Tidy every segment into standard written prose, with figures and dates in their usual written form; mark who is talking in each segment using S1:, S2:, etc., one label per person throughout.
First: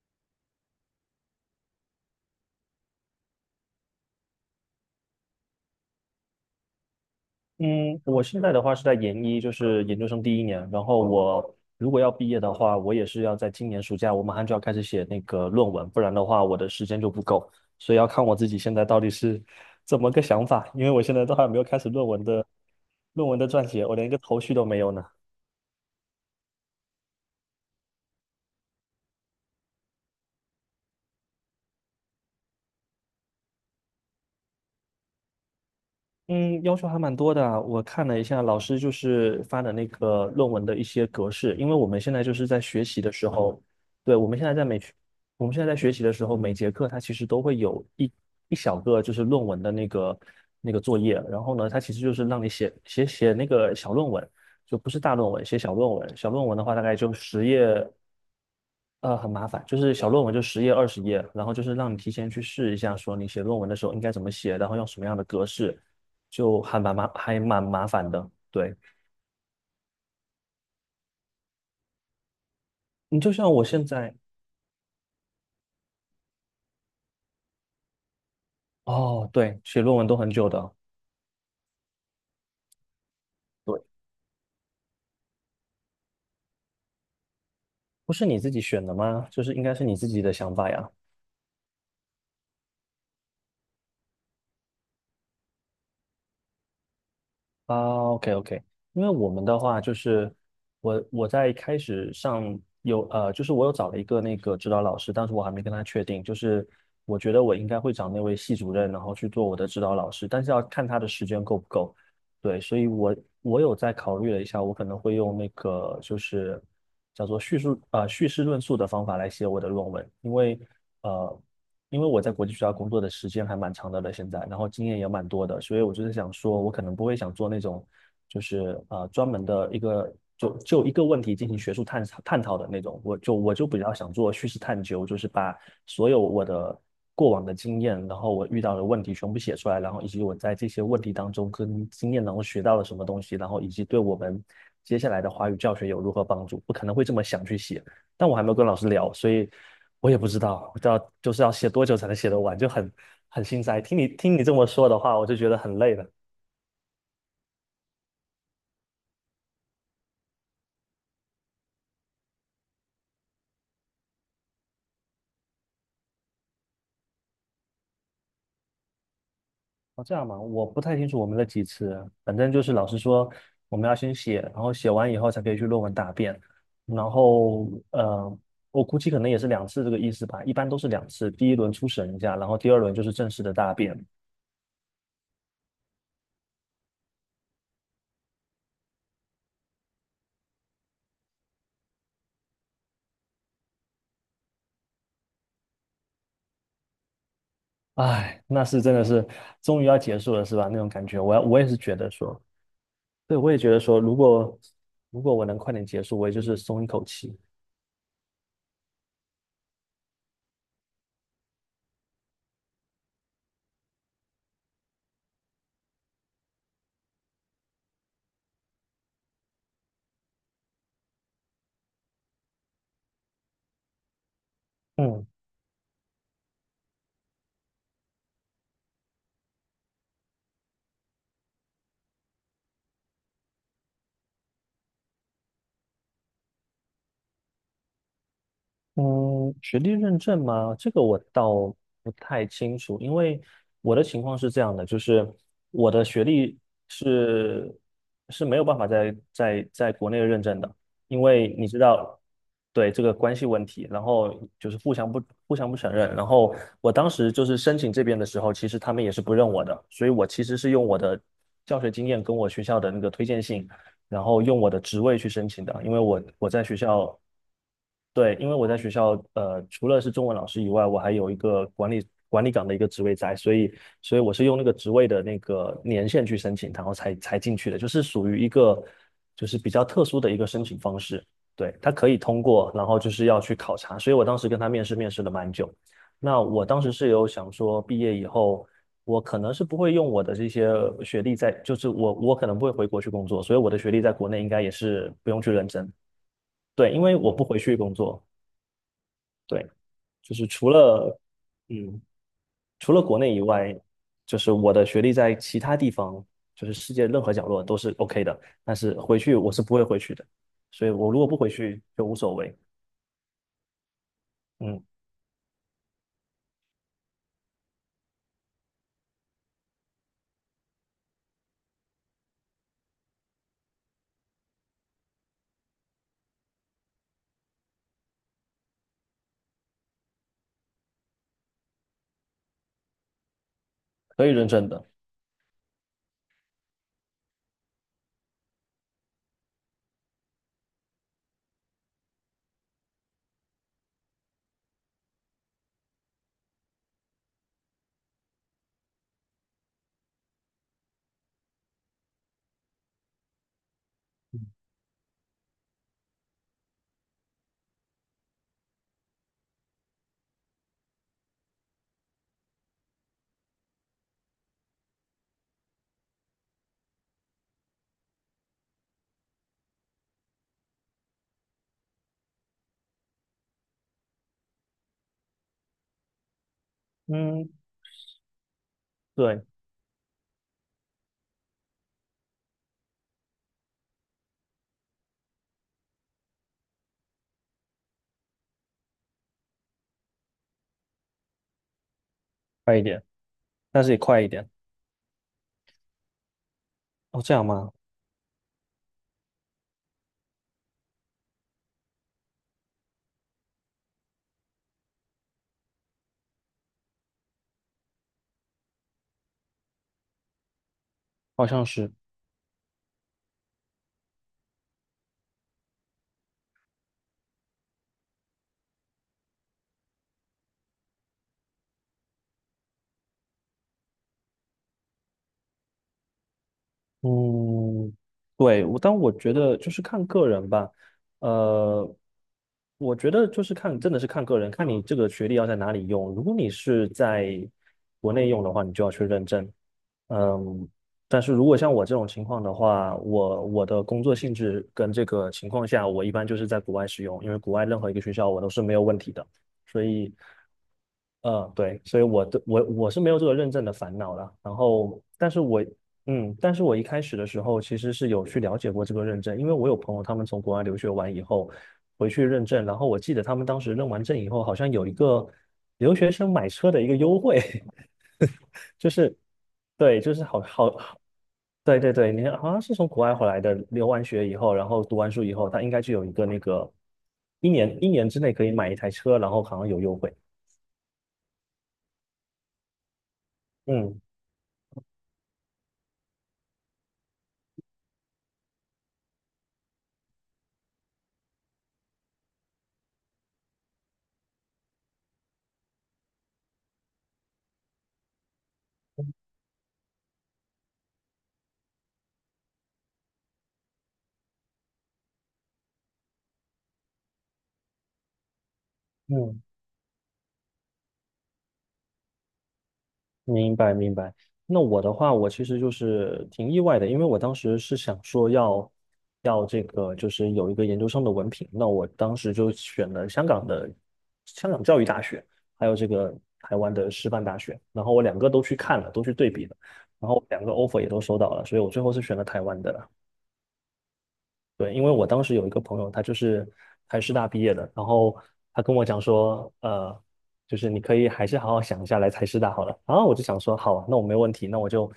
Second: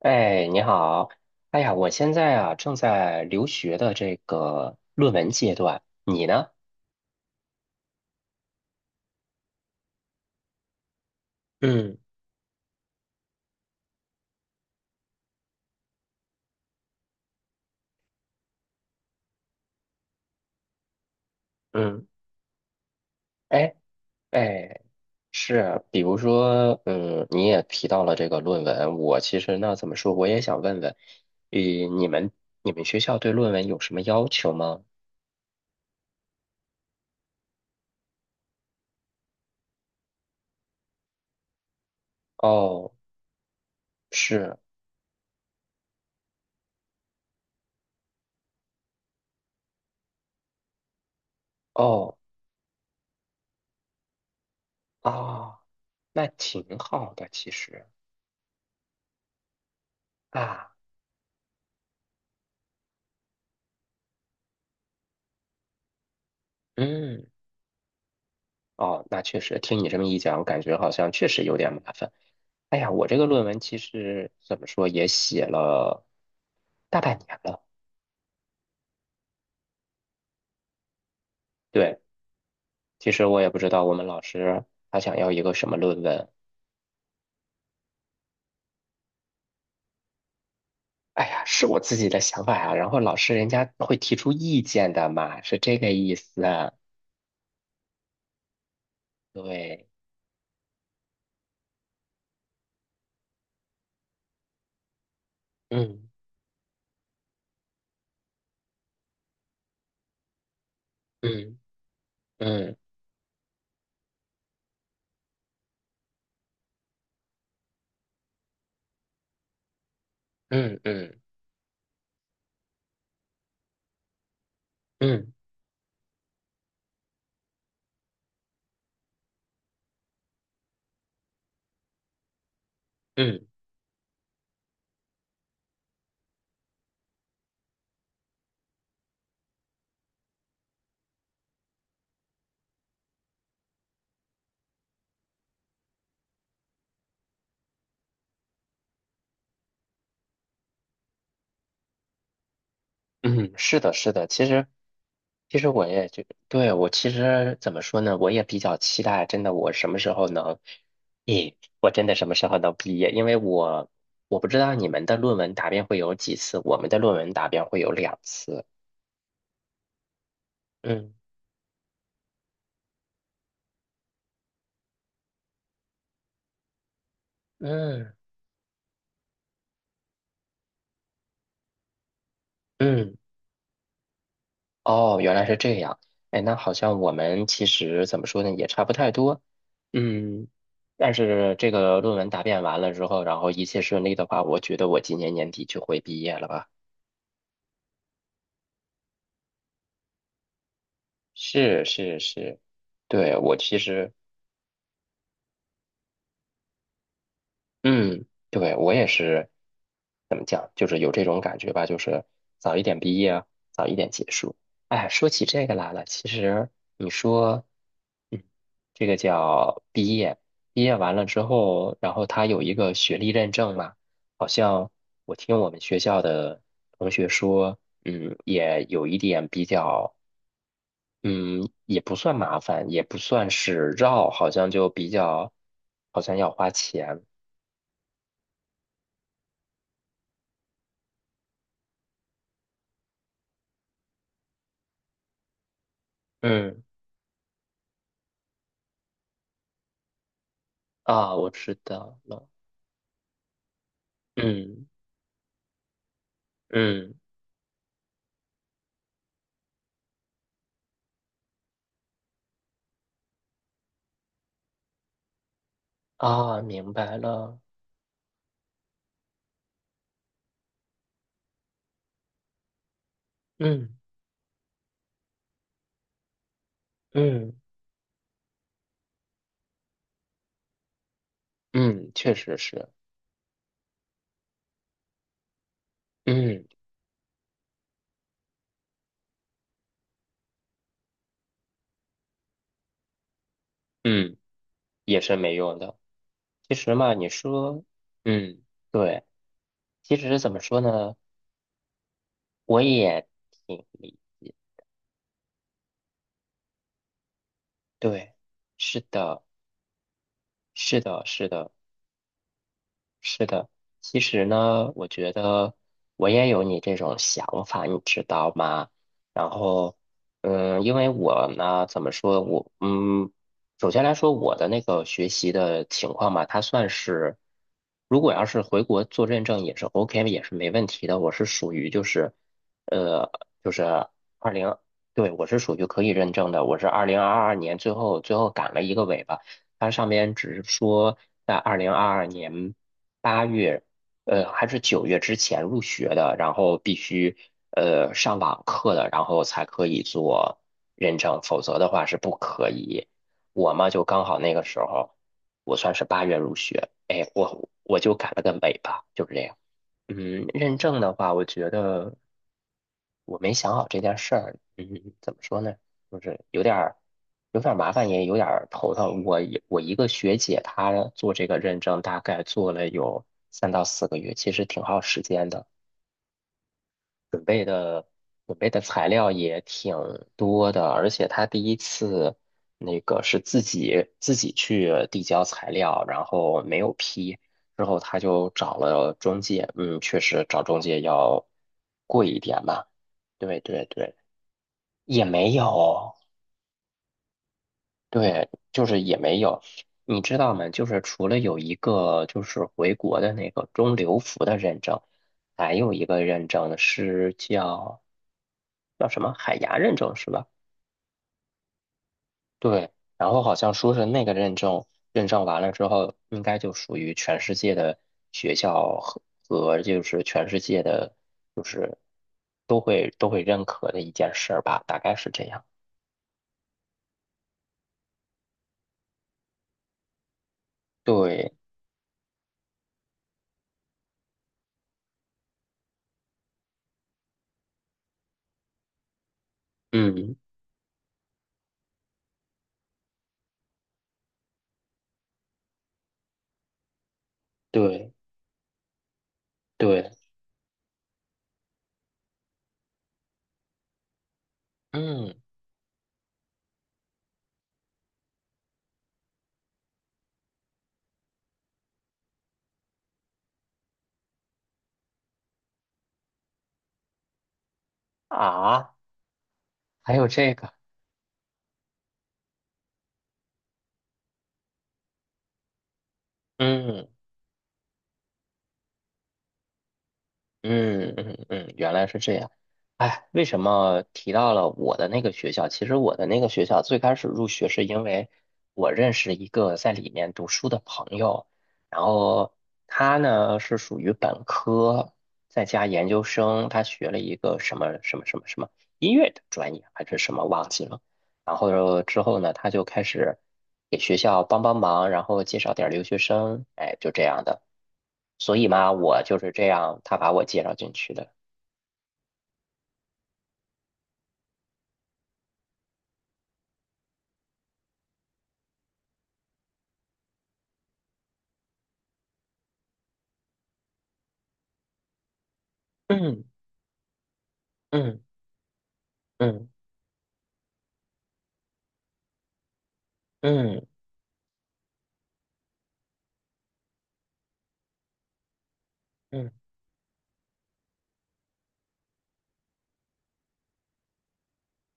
S1: 哎，你好。哎呀，我现在啊正在留学的这个论文阶段，你呢？
S2: 嗯，我现在的话是在研一，就是研究生第一年。然后我如
S1: 嗯
S2: 果要毕业的话，我也是要在今年暑假，我马上就要开始写那个论文，不然的话我的时间就不够。所以要看我自己现在到底是怎么个想法，因为我现在都还没有开始
S1: 嗯。
S2: 论文的撰
S1: 哎
S2: 写，我连一个头绪都没
S1: 哎，
S2: 有呢。
S1: 是，比如说，你也提到了这个论文，我其实那怎么说，我也想问问，呃，你们你们学校对论文有什么要求吗？
S2: 嗯，要求还蛮多的啊。我看了一下老师就是发的那个论文的一些格式，因为我们现在就是在学
S1: 哦，
S2: 习的时候，对，
S1: 是。
S2: 我们现在在学习的时候，每节课它其实都会有一小个就是论文的那个作业，然后呢，它其实就
S1: 哦
S2: 是让你写那个小论文，就不是大论文，写
S1: 啊，
S2: 小论文。
S1: 那
S2: 小论文
S1: 挺
S2: 的话大概就
S1: 好的，
S2: 十
S1: 其实
S2: 页，很麻烦，就是小论文就十
S1: 啊。
S2: 页、二十页，然后就是让你提前去试一下，说你写论文的时候应该怎么写，然后用什么样的格式，就
S1: 嗯。
S2: 还蛮麻烦的。对，
S1: 哦，那确实，听你这么一讲，感觉好像确实有点麻烦。哎呀，我这
S2: 你
S1: 个
S2: 就
S1: 论
S2: 像
S1: 文
S2: 我
S1: 其
S2: 现在，
S1: 实怎么说也写了大半年了。
S2: 哦，对，写论文都很久的，
S1: 对，其实我也不知道
S2: 对，
S1: 我们老师他想要一个什么论文。
S2: 不是你自己选的吗？就是应该是你自己的想法呀。
S1: 哎呀，是我自己的想法呀。然后老师人家会提出意见的嘛，是这个意思啊。
S2: 啊，OK OK。因为我们的话
S1: 对。
S2: 就是我我在开始上有呃，就是我有找了一个那个指导老师，但是我还没跟他确
S1: 嗯
S2: 定，就是我觉得我应该会找那位系主任，然后去做我的指导老师，但是要看他的时间
S1: 嗯
S2: 够不够。对，
S1: 嗯
S2: 所以我我有在考虑了一下，我可能会用那个就是叫做叙事论述的方法来写我的论文，因为
S1: 嗯嗯
S2: 呃因为我在国际学校工作的时间还蛮长的了，现在，然后经验
S1: 嗯
S2: 也蛮
S1: 嗯
S2: 多的，所以我就是想说，我可能不会想做那种，就是专门的一个就一个问题进行学术探探讨的那种，
S1: 嗯。
S2: 我就比较想做叙事探究，就是把所有我的过往的经验，然后我遇到的问题全部写出来，然后以及我在这些问题当中跟经验当中学到了什么东西，然后以及对我们接下来的华语教学有如何帮助，我可能会这么想去写。但我还没有跟老师聊，所以我也不知道，就是要写多久才能写得完，很
S1: 嗯，
S2: 心
S1: 是
S2: 塞。
S1: 的，是的。
S2: 听你
S1: 其
S2: 这么
S1: 实，
S2: 说的话，我就觉
S1: 其
S2: 得
S1: 实
S2: 很
S1: 我
S2: 累了。
S1: 也就，对。我其实怎么说呢，我也比较期待，真的，我什么时候能，咦，我真的什么时候能毕业？因为我不知道你们的论文答辩会有几次，我们的论文答辩会有2次。
S2: 哦，这样嘛，我不太清
S1: 嗯
S2: 楚我们的几次，反正就是老师说我们要先写，然后写完以后才可以去论文答辩，然后
S1: 嗯
S2: 我估计可能也是两次这个意思吧，一般都是两次，第一轮初审一下，然后第二轮就是
S1: 嗯。
S2: 正式的答辩。
S1: 哦，原来是这样。哎，那好像我们其实怎么说呢，也差不太多。嗯，但是这个论文答辩完了之后，然后一切顺利的话，我觉得我今年年底就会毕业了吧。
S2: 唉，那是真的是终于要结束了，是吧？那种感觉，我也是
S1: 是
S2: 觉得
S1: 是
S2: 说。
S1: 是，对，
S2: 对，我
S1: 我
S2: 也觉
S1: 其
S2: 得说，
S1: 实。
S2: 如果我能快点结束，我也就是松一口气。
S1: 嗯，对，我也是，怎么讲，就是有这种感觉吧，就是早一点毕业啊，早一点结束。哎，说起这个来了，其实你说。嗯，这个叫毕业，毕业完了之后，然后他有一个学历认证嘛。好像
S2: 嗯，
S1: 我听我们学校的同学说，也有一点比较。嗯，也不算麻烦，也不算是绕，好像就比较，好像要花钱。
S2: 嗯，学历认证吗？这个我倒不太清楚，因为我的情况是这样的，就是我的学历
S1: 嗯，
S2: 是是没有办法在国内认证的，因
S1: 啊，我
S2: 为你
S1: 知
S2: 知
S1: 道
S2: 道，
S1: 了。
S2: 对这个关系问题，然后就是
S1: 嗯
S2: 互相不承认，然后我当
S1: 嗯，
S2: 时就是申请这边的时候，其实他们也是不认我的，所以我其实是用我的教学经验跟我学校的那个推荐信。然后用我的职位去申请的，因为我
S1: 啊，
S2: 在学
S1: 明白
S2: 校，
S1: 了。
S2: 对，因为我在学校，除了是中文老师以外，我还有一个管理岗的一个职位在，所以，
S1: 嗯
S2: 所以我是用那个职位的那个年限去申请，然后才
S1: 嗯
S2: 进去的，就是属于一个就是比较特殊的一个申请方式。对，他可
S1: 嗯，
S2: 以
S1: 确
S2: 通
S1: 实
S2: 过，然
S1: 是。
S2: 后就是要去考察，所以我当时跟他面试，面试了蛮久。那
S1: 嗯
S2: 我当时是有想说，毕业以后我可能是不会用我的这些学历在，我可能不会回国去工作，所以我的学历在国
S1: 嗯，
S2: 内应该也是
S1: 也
S2: 不
S1: 是
S2: 用去
S1: 没
S2: 认
S1: 用
S2: 真。
S1: 的。其
S2: 对，
S1: 实
S2: 因
S1: 嘛，
S2: 为
S1: 你
S2: 我不回去
S1: 说。
S2: 工作，
S1: 嗯，对，
S2: 对，
S1: 其
S2: 就
S1: 实
S2: 是
S1: 怎么
S2: 除
S1: 说呢，
S2: 了嗯，
S1: 我
S2: 除了国
S1: 也
S2: 内以外，
S1: 挺理
S2: 就是
S1: 解。
S2: 我的学历在其他地方，就是世界任何角落都是 OK
S1: 对，
S2: 的，但是
S1: 是
S2: 回去
S1: 的，
S2: 我是不会回去的，所以
S1: 是
S2: 我如
S1: 的，
S2: 果不
S1: 是
S2: 回
S1: 的。
S2: 去就无所谓，
S1: 是的，其实
S2: 嗯，
S1: 呢，我觉得我也有你这种想法，你知道吗？然后，因为我呢，怎么说，首先来说，我的那个学习的情况吧，它算是，如果要是回国做认证也是 OK，也是没问题的。我是属于就是，呃，就是
S2: 可以认
S1: 二
S2: 证
S1: 零，
S2: 的，
S1: 对，我是属于可以认证的。我是二零二二年最后最后赶了一个尾巴。它上面只是说在二零二二年。八月，还是9月之前入学的，然后必须上网课的，然后才可以做认证，否则的话是不可以。我嘛，就刚好那个时候，我算是八月入学，哎，我就改了个尾巴，就是这样。认证的话，我觉得我没想好这件事儿。嗯，怎么说呢？就是有点儿，麻烦，也有点儿头疼。我一个学姐，她做这个认证，大概做了有3到4个月，其实挺耗时间的。准
S2: 嗯，
S1: 备。准备的材料
S2: 对，
S1: 也挺多的，而且他第一次那个是自己去递交材料，然后没有批，之后他就找了中介，确实找中介要贵一点
S2: 快一
S1: 吧，
S2: 点，
S1: 对
S2: 但
S1: 对
S2: 是也
S1: 对，
S2: 快一点，
S1: 也没有，
S2: 哦，这样吗？
S1: 对，就是也没有，你知道吗？就是除了有一个就是回国的那个中留服的认证，还有一个认证是叫什么海牙认证是吧？
S2: 好像是。
S1: 对，然后好像说是那个认证完了之后，应该就属于全世界的学校和就是全世界的，就是都会认可的一件事儿吧，大概是这样。
S2: 嗯，对，但我觉得就是看个人吧。
S1: 对，
S2: 呃，我觉得就是看，真的是看个人，看你这个学历要在哪里用。如果你是在国内用的话，你就要去认证。
S1: 嗯，
S2: 嗯，但是如果像我这种情况的话，我的工作性质跟这个情况下，我一般就是在国外使用，因为国外任何一个
S1: 对
S2: 学校我都是没有问题的。所
S1: 对，
S2: 以，嗯，对，所以我的我我是没有这个认证的烦恼了。然后，
S1: 嗯
S2: 但是我一开始的时候其实是有去了解过这个认证，因为我有朋友他们从国外留学完以后回去认证，然后我记得他们当时认完证以后，好像有一个留学生买车的一个优惠，就
S1: 啊，
S2: 是对，
S1: 还
S2: 就是
S1: 有
S2: 好
S1: 这
S2: 好
S1: 个，
S2: 好对对对，你看好像是从国外回来的，留完学以后，然后读完书以后，他应该就有一个那个
S1: 嗯。
S2: 一年之内可以买一台车，然后好像有优惠。
S1: 嗯嗯嗯，原来是这样。哎，为什
S2: 嗯
S1: 么提到了我的那个学校？其实我的那个学校最开始入学是因为我认识一个在里面读书的朋友，然后他呢是属于本科，再加研究生，他学了一个什么什么什么什么音乐的专业还是什么忘记了。然后之后呢，他就开始给学校帮帮忙，然后介绍点儿留学生，哎，就这样的。所以嘛，我就
S2: 嗯
S1: 是这样，他把我介绍进去的。
S2: 明白明白。那我的话，我其实就是挺意外的，因为我当时是想说要这个，就是有一个研究生的文凭。那我当时就选了香港教育大学，还有这个
S1: 嗯
S2: 台湾的师范大学。然后我两
S1: 嗯
S2: 个都去看了，都去对比了，
S1: 嗯
S2: 然后两个 offer 也都收到了，所以我最后是选了台湾的。
S1: 嗯
S2: 对，因为我当时有一个朋友，他就是台师大毕业的，然后他跟我讲说，
S1: 嗯
S2: 就是你可以还是好好想一下来台师大好了。然后我就想说，好啊，那我没问题，那我就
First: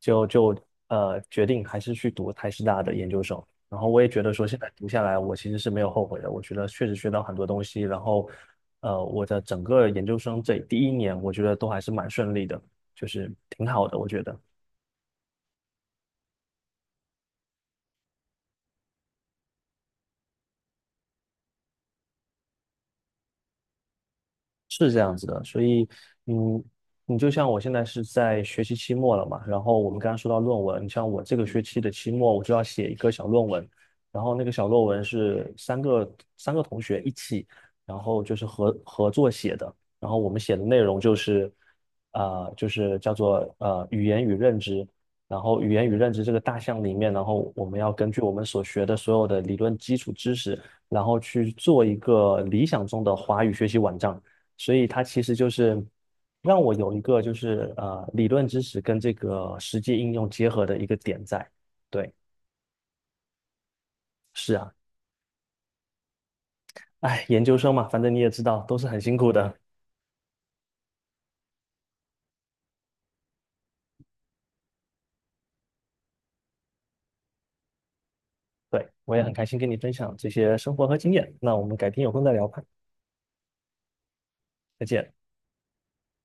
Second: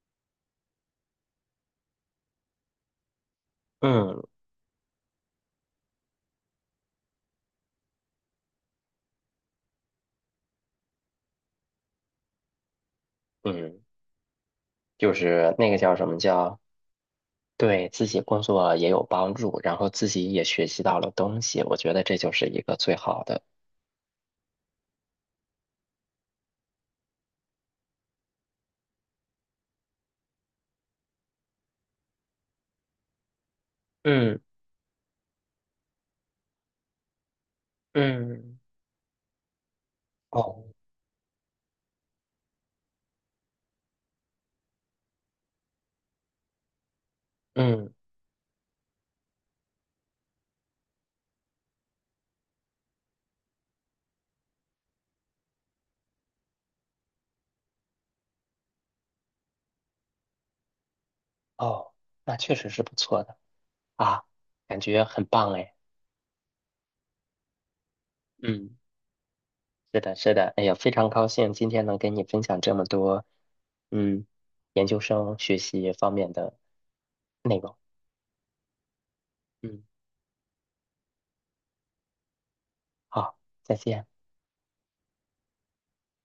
S2: 就就呃决定还是去读台师大的研究生。然后我也觉
S1: 嗯
S2: 得说，现在读下来，我其实是没有后悔的。我觉得确实学到很多东西，然后我的整个研究生这第一年，我觉得都还是蛮顺利的，就是挺
S1: 嗯，
S2: 好的，我觉得。
S1: 就是那个叫什么叫，对自己工作也有帮助，然后自己也学习到了东西，我觉得这就是一个最好的。
S2: 是这样子的，所以，嗯，你就像我现在是在学期期末了嘛，然后我们刚刚说到论文，你像我这个学期的期末，我就要写一个小论文，然后
S1: 嗯
S2: 那个小论文是三个同学一起，然后就是
S1: 嗯
S2: 合作写的，然后我们写
S1: 哦
S2: 的内容就是，啊、就是叫做语言与认知，然后语言与认知这个大项里面，然后我们
S1: 嗯
S2: 要根据我们所学的所有的理论基础知识，然后去做一个理想中的华语学习网站。所以它其实就是让我有一个就是理论知识跟这个实际应用结合的一个点在。
S1: 哦，
S2: 对，
S1: 那确实是不错的啊，
S2: 是啊，
S1: 感觉很棒哎。
S2: 哎，研究生嘛，反正你也知道，
S1: 嗯，
S2: 都是很辛苦的。
S1: 是的，是的，哎呀，非常高兴今天能跟你分享这么多，嗯，研究生学习方面的。那个，
S2: 对，我也很开心跟你
S1: 嗯，
S2: 分享这些生活和经验。那我们改天有空再聊吧，
S1: 好，再见。
S2: 再见。